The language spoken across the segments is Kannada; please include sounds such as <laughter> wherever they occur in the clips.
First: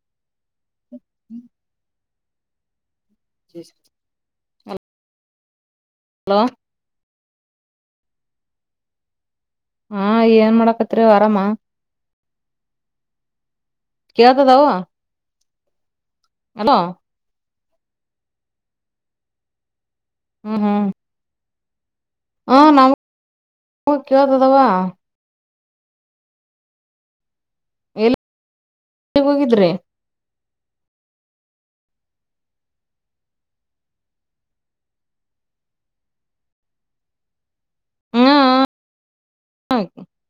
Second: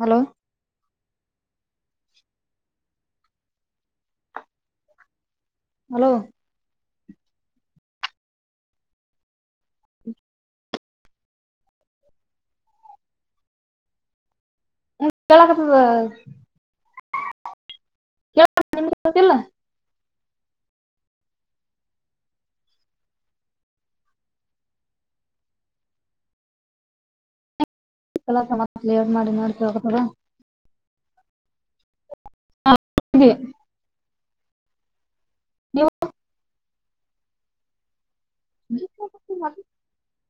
ಹಲೋ. <inaudible> <inaudible> ಹಲೋ. ಹಲೋ. ಹಾ ಏನ್ ಮಾಡಕತ್ರಿವ್ ಆರಾಮ. ಕೇಳ್ತದವ್. ಹ್ಮ್ ಕೆಳ್ಕತ್ದ್. ಹಲೋ. <unintelligible> ಹ್ಮ್. ಹ್ಮ್ ಹಾ ನಮ್ಗ್ ಕೇಳತದವಾ. ಎಲ್ಲಿಗ್ ಹೋಗಿದ್ರಿ <unintelligible> <inaudible> ನೀವು, ಹ್ಮ <inaudible>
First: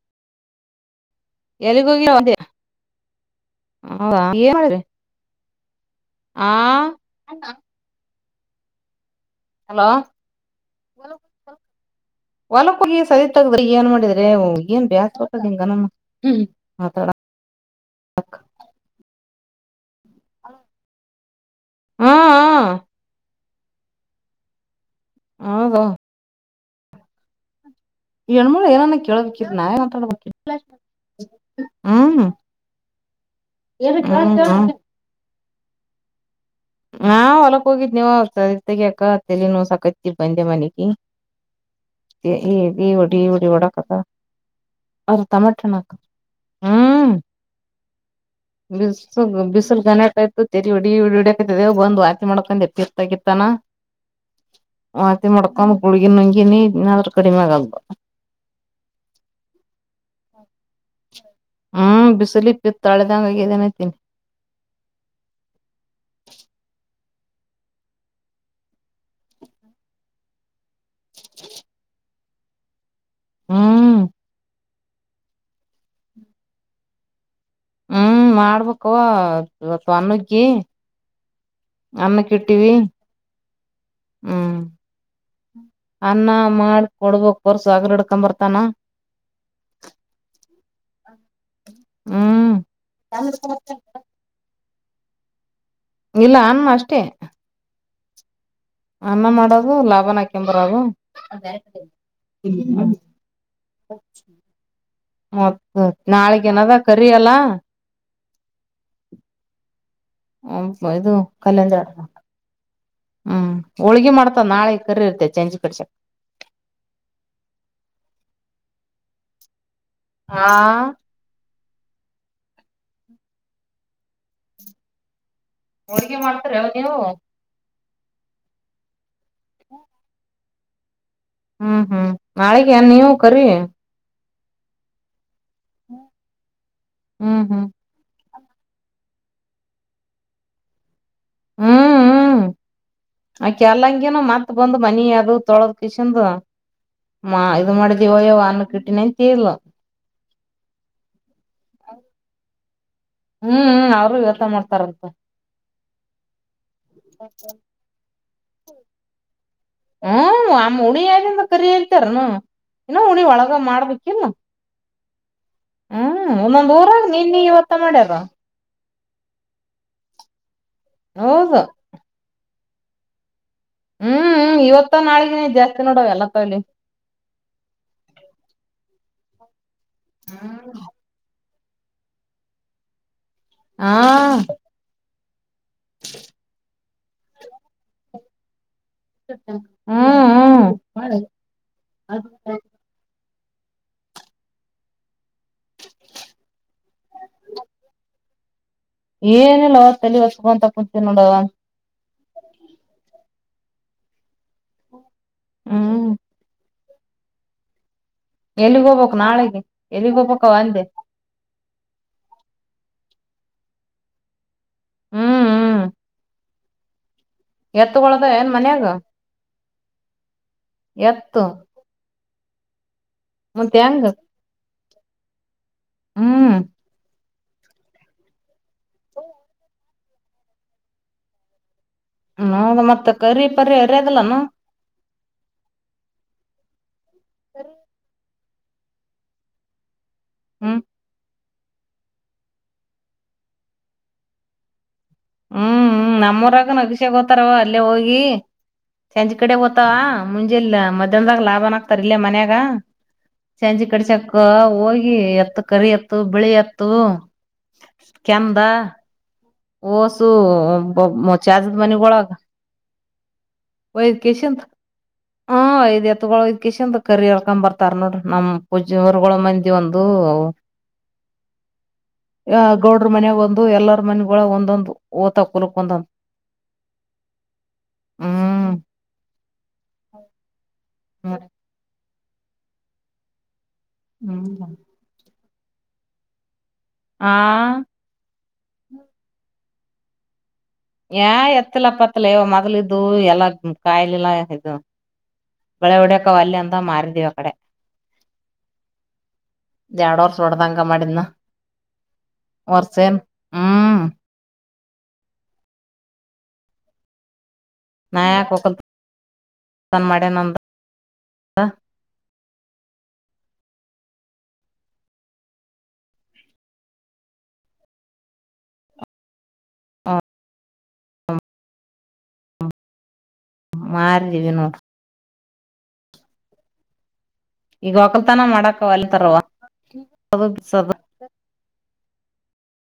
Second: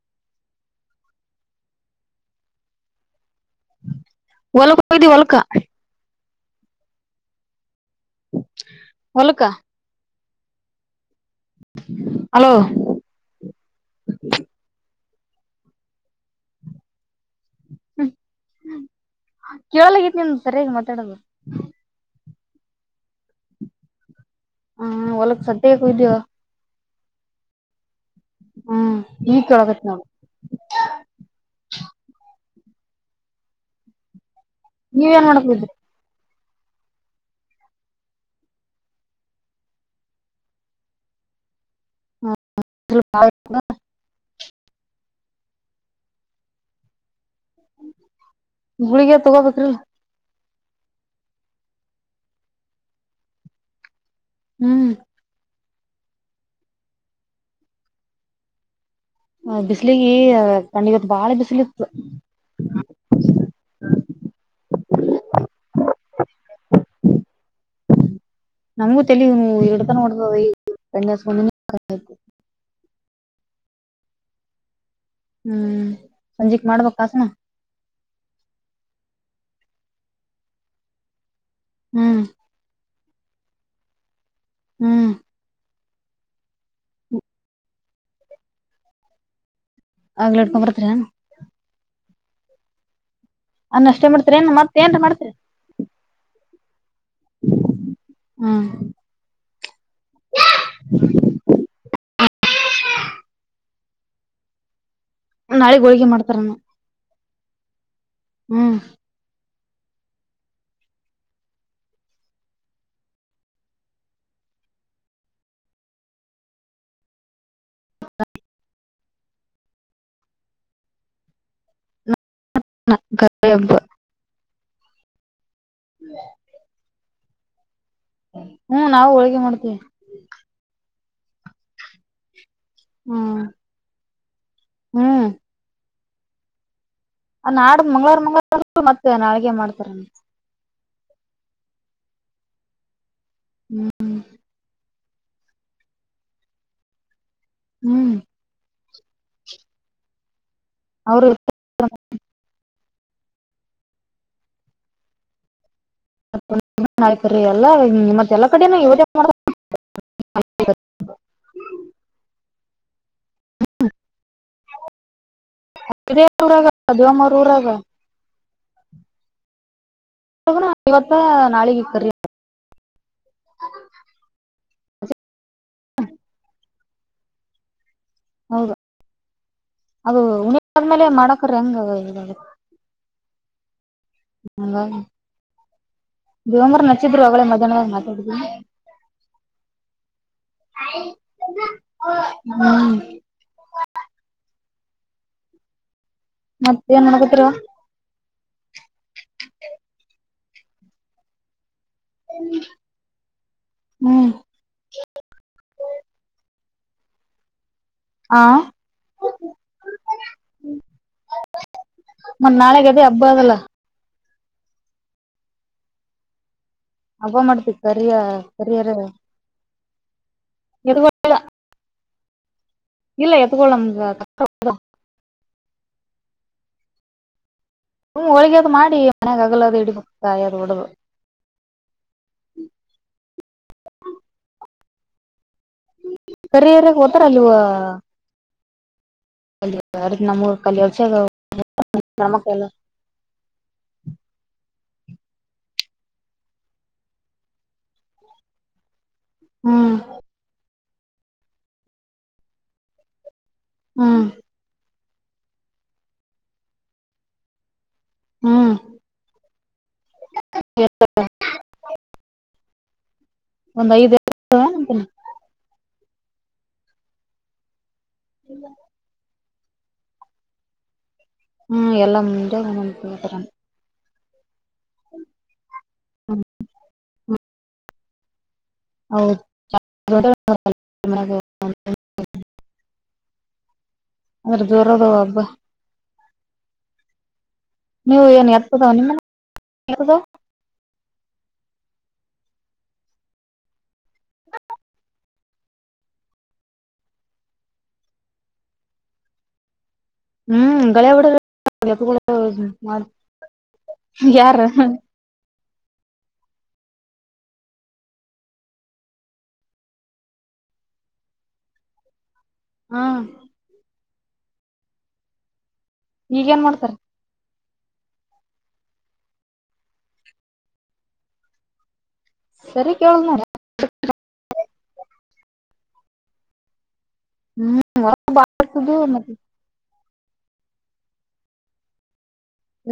ಎಲ್ಲಿಗಿ ಹೋಗಿಯವ್ವ ಅಂದೇ. ಹೌದ ಏನ್ ಮಾಡ್ರಿ. ಹೋಗಿದ್ದಿ ಹೊಲಕ ಹಾ ಹೊಲಕ್ಕ ಹಲೋ ಹಲೋ ಹೂಲಕ್ ಹೋಗಿ ಏನ್ ಮಾಡಿದ್ರೆ ಏನ್ ಬ್ಯಾಸ್ರರ ಬತತ್ದಿಂಗ ಮಾತಾಡ ಕೇಳಲಆಗೆತಿ ನಿನ್ ಸರಿಯಾಗಿ ಮಾತಾಡೋದು ಹೂಂ ಹೂಂ - ಹ ಹೊಲಗ್ ಸದ್ಯಗ ಹೌದು ಹೋಗಿದ್ಯಾವ ಮೂಳ ಹ್ಮ್ ಏನನ ಕ ಈಗ ಕೇಳಾಕತ್ ಕೆೇಳಬೇಕನಂತಡ ನೋಡು ಬ <unintelligible> ಹ್ಮ. ಹಮಮ್ಮ- <unintelligible> ನೀ ಏನ್ ಮಾಡಕ್ ಹೋಗಿದ್ರಿ ಹಾ ಹೊಲಕ್ ಹೋಗಿದ್ನೇವ ಕಳೆತಗಯಾಕ ತಲಿ ನೋವ್ ಸಾಕತ್ತಿ ಬಂದೆ ಮನೆಗೆ ಈ ಈ ಒಡಿ ಒಡಿ ಒಡಕತ್ತಲಾ ಅವ ಟಮಾಟಿ ಹಣ್ಣ ಹಾಕ ಹೂಂ ಗುಳಿಗೆ ಬಿಸಲ್ ತಗೋಬೇಕ್ರಿ ಬಿಸೂಲು ಗಣತ ಪ ಐತಿ. <unintelligible> ತಲಿ ಹೊಡಯಕತದ ಬಂದ್ ವಾಂತಿ ಮಾಡ್ಕೊಂಡೆ ಪಿತ ಆಗಿತ್ತಾನ ಹ್ಮ್ ಮಾಡ್ಕೊಂಡ್ ಗುಳಗಿ ನುಂಗಿನಿ ಇನಾದ್ರು ಕಡಿಮೆ ಆಗಿಲ ಬಿಸ್ಲಿಗಿ ಕಂಡ ಇವತ್ತು ಬಾಳ ಬಿಸ್ಲಿ ಇತ್ತು. ಇತ್ತಾಳೆದಂಗಗೆ ಇದನೆ ಅಕಿನ ನಮಗು ತಲಿನೂವು ಎಟ ದಿನಾ ನೋದದ ಇಗ ಯಣಿ ಹಚ್ಚಕೊಂಡೀನಿ ಹೆ <unintelligible> ಹ್ಮ ಹ್ಮ್ ಸಂಜಿಕ್ ಮಾಡ್ಬೇಕ ಆದನಾ? ಹ್ಮ್ ಮಾಡ್ಬೇಕು ಸ್ವಲ್ಪ ಅನ್ನಗ್ಗಿ ಹ್ಮ್ ಅನ್ನಕ್ಕ ಇಡಬೇಕು ಟ್ಟಿವಿ ಹ್ಮ್ ಹ್ಮ್ ಅನ್ನ ಮಾಡ ಕೊಡ್ಬೇಕಕ್ ಹೊರ್ಸಾಗರ್ ಹಿಡ್ಕೊಂಡ ಬರ್ತಾನ ಆಗ್ಲಿ ಇಡ್ಕೊಂಬ ಬರ್ತೀರೇನು ಹ್ಮ್ ಅನ್ನ ಅಷ್ಟೇ ಮಾಡ್ತರಿ ಏನ್ ಮತ್ತೆ ಏನ್ರೀ ಮಾಡ್ತಿರಿ ಇಲ್ಲ ಅನ್ನ ಅಷ್ಟೇ ಹ್ಮ ಅನ್ನ ಮಾಡೋದು ಲಾಭನ ಹಾಕೊಂಡುಬರುದು ಹ್ಮ ಮತ್ ನಾಳಿಗ್ ಹೋಳ್ಗಿ ನಾಳಗ್ ಮಾಡ್ತಾರನ ಏನದ ಕರಿ ಅಲ್ಲಾ ಹ್ಮ್ ಹ ಇದು ಕಲ್ಯಾಣ ಜಡ ಹ್ಮ್ ಹೋಳ್ಗಿ ಮಾಡ್ತ ನಾಳಗ್ ಕರಿ್ರ ಇರ್ತೆ ಚೆಂಚಿ ಕಡ್ಚ ಹ ಹಾ ನ ಕ ಹಬ್ಬ <unintelligible> ಹೋಳ್ಗೆ ಮಾಡ್ತಿರಾ ನೀವು ಹ್ಮ್ ನಾವು ಹೋಳ್ಗೆಿ ಮಾಡ್ತೀವಿ ಹ್ಮ್ ಹ್ಮ್ ನಾಳೆಗೆನ್ ನೀವು ಹ್ಮ್ ಕರಿ ಹ್ಮ್ ಹ್ಮ ನಾಡ್ ಮಂಗ್ಲರ್ ಮಂಗ್ಲರ್ ಮತ್ತೆ ನಾಳೆಗೆ ಮಾಡ್ತರೇನ. ಹ್ಮ್ ಹ್ಮ್ ಅಕ್ಕಿ ಹ್ಮ್ ಅಲ್ಲಂಗಿನು ಮತ್ ಬಂದು ಮನಿ ಅದು ತೊಳೆದ್ ಕಿಶನ್ದು ಮಾ ಇದು ಹ್ಮ್ ಮಾಡಿದೀವಯ್ಯವ ಅನ್ನ ಕಿಟ್ಟಿನಿ ಅಂತಿದ್ಲ್. ಅವ್ರು <inaudible> ಹ್ಮ್ ಹ್ಮ್ ಅವ್ರು ಇವತ್ತ ಮಾಡ್ತಾರಂತ. <inaudible> ಮತ್ತೆ ಎಲ್ಲಾ ಮತ್ ಎಲ್ಲ ಕಡಿನು ಇವ್ರ್ ಯಾಕ್ ಹ್ಮ್ ಅಮ್ ಹುಳಿಏನೇನ್ದಕರಿ ಎಂತರ್ನು ನಾ ಹುಳಿ ಒಳಗ ಮಾಡ್ಬೇಕಿಲ್ಲ. ಹ್ಮ್ <inaudible> ಒಂದೊಂದ್ ಊರಾಗ ಅದುಮ್ಮರ್ ನಿನ್ನಿ ಊರಾಗ. ಇವತ್ತ ಮಾಡ್ಯಾರ <unintelligible> ಇವತ್ತ ಹೌದು ನಾಳಿಗ್ ಈಕ್ಕರೀ. <inaudible> ಹ್ಮ್ ಹ್ಮ್ ಇವತ್ತ ನಾಳೆಗೆ ಜಾಸ್ತಿ ನೋಡು ಎಲ್ಲ ತವ್ಲಿ. ಹೌದ ಅದು ಉಣಿ ಆದ್ಮೇಲೆ ಮಾಡಕ್ ಹೋದ್ರೆ ಹೆಂಗ್ <unintelligible> ಹಾಂ. ಹಂಗ ದಿವಂಗರ್ ನಚ್ಚಿದ್ರು ಅವಗ್ಳೆ ಮಧ್ಯಾಹ್ನ ಮಾತಾಡಿದ್ರು. ಹ್ಮ್ ಹ್ಮ್ ಹ್ಮ್. ಮತ್ತೇನ್ ಮಾಡಾಕತ್ತಿರವ. ಏನಿಲ್ಲ ಅವ ತಲೆ ಹೊಸ್ಕೊಂತ ಕುಂತಿನ್ ನೋಡವ. ಹ್ಮ್. ಹ್ಮ್. ಆ ಎಲ್ಲಿಗ್ ಹೋಬೊಕ್ ನಾಳೆಗೆ ಎಲ್ಲಿ ಹೋಗ್ಬಕ್ಕವ ಅಂದೆ. ಮನ್ ನಾಳೆಗೆ ಅದೆ ಹಬ್ಬ್ ಅದಲ್ಲ. ಹ್ಮ್ ಹ್ಮ್. ಹಬ್ಬ ಮಾಡ್ತೀವಿ ಕರಿಯ ಎತ್ಗೊಳದ್ ಏನ್ ಮನ್ಯಾಗ ಕರಿಯರ ಎತ್ಗೋ ಎತ್ತು. ಇಲ್ಲ ಎತ್ಗೊಳ್ ಮತ್ ನಮ್ಗ ಹೆಂಗ ಅಕ್ಕ. ಹ್ಮ್. ಹ್ಮ್ ಹೋಳ್ಗೆದ್ ಮಾಡಿ ಮನ್ಯಾಗಾಗಲ್ಲ ಅದು ಹಿಡಿಬೊಕ್ <unintelligible> ಮುಗ್ ಮತ್ತೆ ಕರಿ ಪರಿ ಎರಿಯದಿಲ್ಲೆನ. ತರಿಎರಿಯಕ್ ಓತ್ತರ ನೀವು. ನಮ್ಮೂರ್ ಹ್ಮ್ ಕಲ್ಯೊಚಿಗ <unintelligible> ಹ್ಮ್ ಹ್ಮ್ ನಮ್ಮೂರಾಗ ನಗ್ಷಿಯ ಗೊತ್ತಾರ್ ಅವ ಅಲ್ಲೇ ಹೋಗೀ ಸಂಜ್ ಕಡೆ ಓತಾವ. ಹ್ಮ್ ಮುಂಜೆಲ್ಲ ಮಧ್ಯಾಹ್ನದಾಗ್ ಲಾಭನ್ ಆಗ್ತಾರ ಇಲ್ಲ ಮನ್ಯಾಗ ಸಂಜೆ ಹ್ಮ್ ಕೆಡಸೆಕ್ಕ ಹೋ ಗಿ ಎತ್ತ್ ಕರಿ ಎತ್ತು ಬಿಳಿ ಎತ್ತೂ ಕೆಂದ. ಹ್ಮ್ ಓಸು <unintelligible> ಹೊಳಗ. ಒಂದ್ ಐದ್ ಏನೋ ವಯ್ಕಿಶಂತ್ ಅಂತೀನಿ ಹಾಂ ಇದ್ ಎತ್ತ್ಗೊಳ್ಕಿಶಂದ್ ಕರಿ ಹಳ್ಕೊಂಡ್ ಬರ್ ತರ್ ನೋಡ್ರಿ ನಮ್ ಪೂಜ್ಯ ಹೊರ್ಗಳ್ ಮಂದಿ ಒಂದೂ ಹ್ಮ್ ಎಲ್ಲಾ ಯ ಮುಂಜಾಗ ಒಂದೊಂದ್ ಗೌಡ್ರು ತಗೋತಾರ ಮನ್ಯಾಗ್ ಒಂದು ಎಲ್ಲ. ಮನ್ಗೊಳಲ್ ಒಂದೊಂದು ಓತಾ ಕುಲಕ್ ಒಂದು ಹ್ಮ್ ಹ್ಮ್. <inaudible> ಹೌದ್ ಹ್ಮ್ ಜೋರಾದವ್ ಹಬ್ಬ. ಹಾಂ. ನೀವ್ ಏನ್ ಎತ್ತ್ದವ್ ನಿಮ್ ಮನೆ ಯಾರ್ ಅದು. ಯಾಏ ಎತ್ತಿಲ್ಲಪತ್ತಿಲ್ಲ ಯ ಮೊದ್ಲ್ ಈದ್ದು ಎಲ್ಲ ಕಾಯಿಲೆಲ್ಲ ಈದು. ಒಳೆ ಹೊಡ್ಯಕ್ ಅವ್ ಅಲ್ಲೆ ಅಂತ ಮಾರಿದೀವಿ ಅ ಕಡೆ. <unintelligible> ಎರಡ್ ವರ್ಷ ಹೊಡ್ದಂಗ ಹ್ಮ್ ಗಳೆ ಮಾಡಿದ್ನ ಹೊಡಿಯೋದು ವರ್ಷ ಏನ್ <unintelligible> ಹ್ಮ್ ಯಾರ ಹಾ ಕೊಪ್ಪದ್ ತಂದ್ ಮಾಡ್ಯನತ್ತ್ ಹಾ ಈಗ ಏನ್ ಮಾಡ್ಡ್ತಾರೆ. ಸರಿ ಕೇಳದೊ ನೋಡ್ ಮಾರಿದೀವಿ ನೋಡ ಹ್ಮ್ ಈಗ ವಕಲ್ತನ ಮಾಡಕ ಅಲ್ಲ ಎತ್ತದು ತರವ <inaudible> ಬದು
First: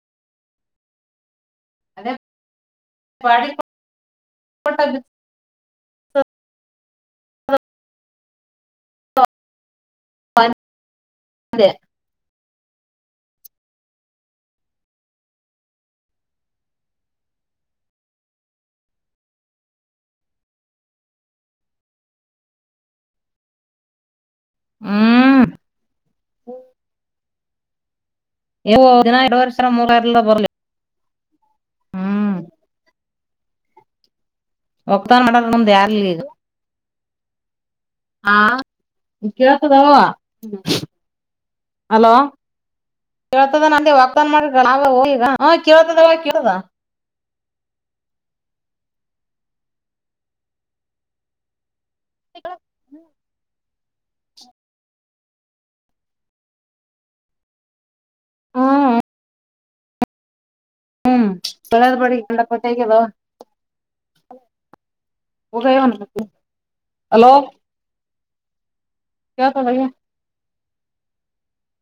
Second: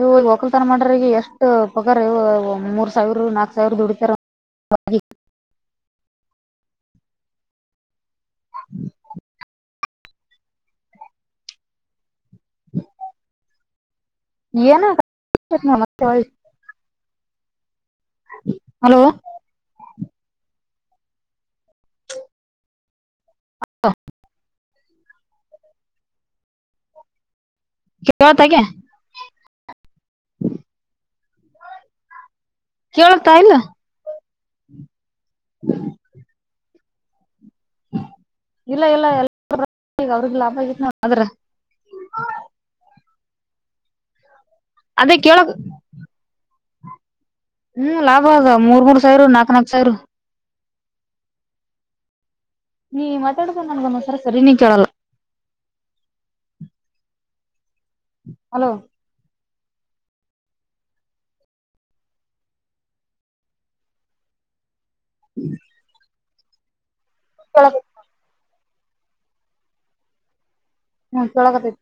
ಓಹೋ ಈ ವಕಲ್ ತರ ಮಾಡ್ರ ಈಗ ಎಷ್ಟ ಒಗರ್ ಯವ್ವ ಮೂರ್ ಸಾವಿರ ನಾಕ ಸಾವಿರ ದುಡತಾರ <unintelligible> <unintelligible> ಏನ <unintelligible> ಮತ್ತೆ ಒಳ್ಳಿ <inaudible> ಹಲೋ <inaudible> ಹ್ಮ್ <inaudible> <inaudible> ದಿನಾ ಇರೋರ್ ಮುರವರೇ ಸಾವಿರ ಇಲ್ಲದ ಬರಲ್ಲೋ ಈಗ ಕೇಳತಾ ಇಲ್ಲ ಒಗ್ತಾನ ಮಾಡ್ರ ನಮ್ದ್ ಯಾರ್ಲಿ ಈಗ. <inaudible> ಹಾ ಇಲ್ಲ ಇಲ್ಲ ಎಲ್ಲ ಕಳ್ತದ ವಾ ಈಗ ಅವ್ರಿಗೆ ಲಾಭ ಆಗಿತ್ ನೋಡ್ ಅದ್ರ ಅಲೋ ಕೇಳ್ತದ ನಂದ ವಾಗ್ದಾನ ಮಾಡ್ರ ಅದೇ ಅವಗ ಕೇಳಕ್ ಕಳ್ತದವ ಕೇಳದ ಹ್ಮ್ ಲಾಭವಗ ಮೂರ್ ಮೂರ್ ಸಾವಿರ ನಾಕ ನಾಕ ಸಾವಿರ <unintelligible> ನೀ ಮಾತಾಡಕೊಂಡ ನನ್ಗ ಒಂದ ಒಂದ ಸರಿ ನೇ ಕೇಳಲ್ಲ ಹಲೋ ಹ್ಮ್ ಹ್ಮ್ ಒಳೆದ ಬಡಿಗೆ ಕಲ್ಲ ಪಟ್ಟೆ ಅಗಿದೇವ <inaudible> ಹೋಗ ವಾ ಹಲೋ <inaudible> ಕೇಳ್ಕೊಂಡ್ ಹೋಗ್ಯಾಳ ಕ್ಲಾಸ್ ಒಳಗಅದಿನಿ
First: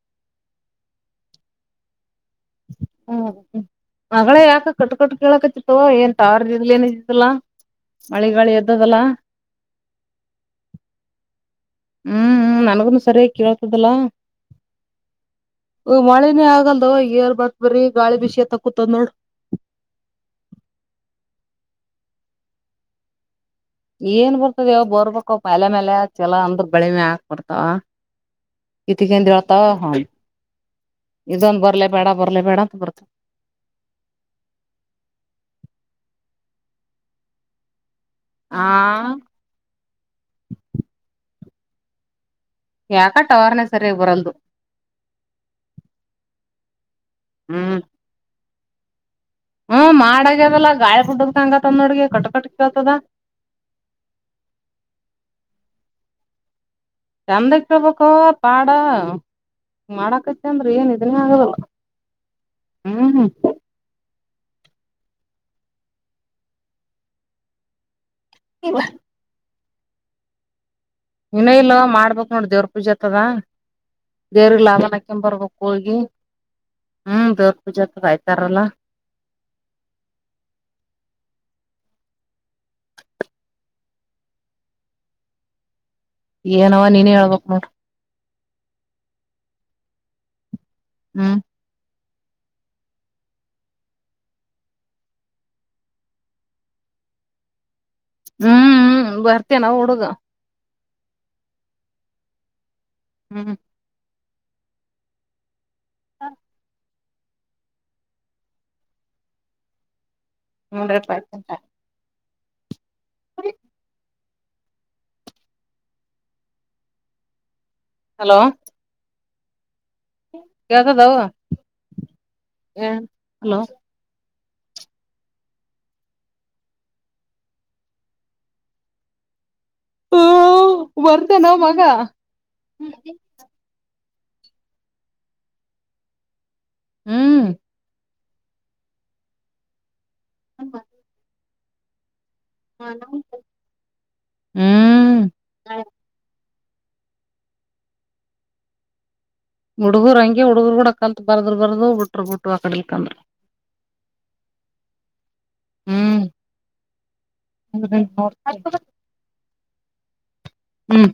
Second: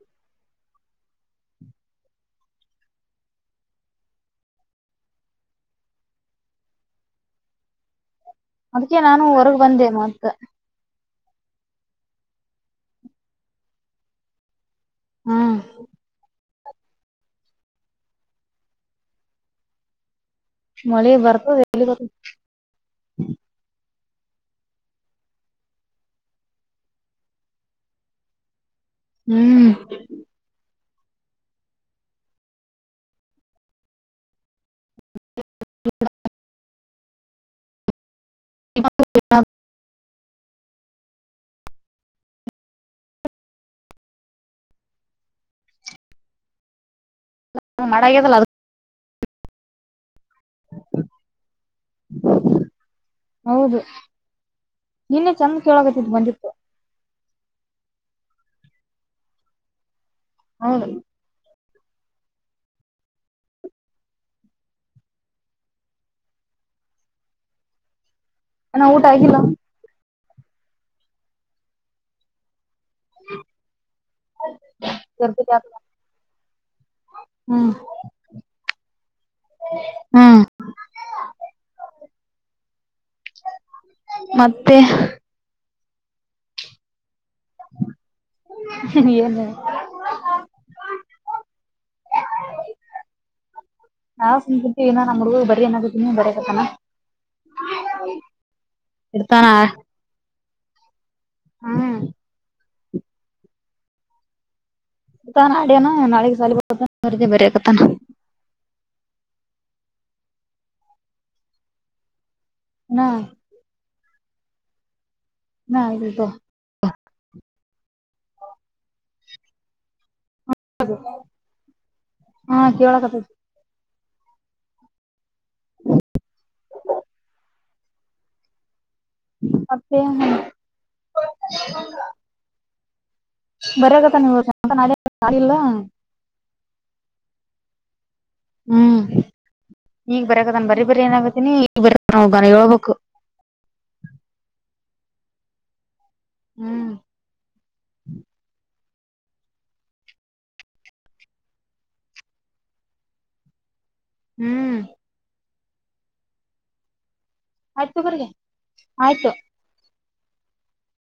ಹ್ಮ್ಮ ಮಗಳೇ ಯಾಕ ಕಟ್ ಕಟ್ ಕೇಳಕತ್ತತ್ವ ಏನ್ ಟಾವರ್ ಇದಿದ್ಲ ಏನ ಇದತ್ತಲಾ ಮಳಿ ಗಾಳಿ ಅದಕ್ಕೆ ನಾನು ಹೊರಗ ಬಂದೆ ಮತ್ತ ಹು ಹು ನನಗನು ಸರಿಯ ಕೇಳ್ತದಲ್ಲ ಹ್ಮ್ <inaudible> ಹ ಮಳೆನೇ ಆಗಲ್ದವ ಏರ್ ಮತ್ತ್ ಬರಿ ಗಾಳಿ ಬಿಸಿಕೂತಕುಂತೇತಿ ನೋಡ ಮಳೆ ಬರ್ತದೆ ಎಲ್ಲಿ ಏನ್ ಬರ್ತದವ್ ಬೋರ್ಬೇಕ ಅವ ಮೇಲೆ ಚಲೋ ಅಂದ್ರ ಬೆಳಿಮೆ ಹಾಕ್ಬಡ್ತಾವ. ಕಿತಿ ಕಿಂದ ಹಳ್ತಾವ ಹ್ಮ್ ಹ <inaudible> <inaudible> ಇದೊಂದು ಬರ್ಲೇ ಬೇಡ ಬರಲೇ ಬೇಡ ಅಂತ ಬರ್ತ <unintelligible> ಹಾ ಯಾಕ ಟವರ ನೇ ಸರಿಯಾಗಿ ಬರವಲ್ಲ್ದ ಹು ಮಾಡ ಆಗೇತಿ ಅಲ್ಲ ಅದಕ್ಕ್ ಹ್ಮ್ ಮಾಡಗ್ಯದಲ್ಲ ಗಾಳಿ ಬಿಟ್ಟಿದ್ದಕ್ಕ್ ಹಂಗ್ತಾ ನೋಡಗ ಕಟ್ಟ ಕಟ್ಟ ಕೆಳತದ್. ಹೌದು <inaudible> ನೀನ್ನೇ ಚಂದ ಕೇಳೋಗತ್ತಿ ಬಂದಿತ್ತು. ಚಂದಕ್ ಕಳ್ಬೇಕು ಪಾಡ ಮಾಡಕತ್ತ್ ಅಂದ್ರ ಹೌದು ಏನ್ ಇದನ್ ಆಗದಲ್ಲ. ಹಾ ಹಾ <inaudible> ಇನ್ನಾಊಟ ಆಗಿಲ್ಲ. ಇನೋ ಇಲ್ ಮಾಡ್ಬೇಕ್ ನೋಡ ದೇವ್ರ ಪೂಜೆತದ ದೇವ ಲಾಭನಹಾಕಂಬ್ ಜರ್ತಿ ಬರ್ಬೇಕ ಹೋಗಿ. ಹ್ಮ್, ದೇರ್ ಪೂಜೆ ಹಾತದ ಆಯ್ತಾರಲ್ಲಾ. ಹ್ಮ್, ಮತ್ತೆ, ಏನವ ನೀನೇ ಹೇಳ್ಬಬೇಕ್ ನೋಡ ಇಏನು <unintelligible> ಹ್ಮ್, ಹ <inaudible> ನಾವು ಸುಮ್ಮಕುಂತೀವಿಬರಿ ಅನಕತ್ತೀನಿ ಬರೆ ಕತನ. ಹ್ಮ್, ಹ್ಮ್ ಬರ್ತೇ ನಾವ ಹುಡುಗ. ಹ್ಮ್, ಹ್ಮ್, ಆಟಾಡ್ಯನ ನಾಳೆಗಿ ಸಾಲಿ ಬ <unintelligible> ಬರಕತಾನ ಮೂಡೂಪಾಯತ <unintelligible> ಹಾ <inaudible> ನಾ ಇದು <unintelligible> ಹಲೋ, ಕೇಳ್ತಾ ದವ್ವ ಹಾ ಕೇಳಕತ್ತೈತಿ ಹಲೋ ಅಪ್ಪೇ ಹಾ <unintelligible> ವರ್ಧ <unintelligible> ನ ಮಗ ಬರೆಕತನ ಇವಾಗ ನಾಳೆಯಿಂದ ಸಾಲಿ ಇಲ್ಲಾ ಹ್ಮ್, ಹ್ಮ್ ಈಗ್ ಬರೆಕತಾನ್ ಬರೀ ಬರಿ ಏನಾಗತ್ತೀನಿ ಈ ಬರಕತನ ಗನ ಹೇಳ್ಬೇಕು. ಹ್ಮ್, ಹ್ಮ್, ಹುಡುಗರು ಹಂಗೆ ಹುಡುಗರು ಕೂಡ ಕಲ್ತ ಬರ್ದರು ಬರ್ದ ಬಿಟ್ರರು ಬಿಟ್ಟು ಆ ಕಡಲಿಕಂದ್ರ. ಹ್ಮ್, ಹ್ಮ್, ಆಯ್ತ್ ತಗೋರಿ ಆಯ್ತ್ ಹ್ಮ್,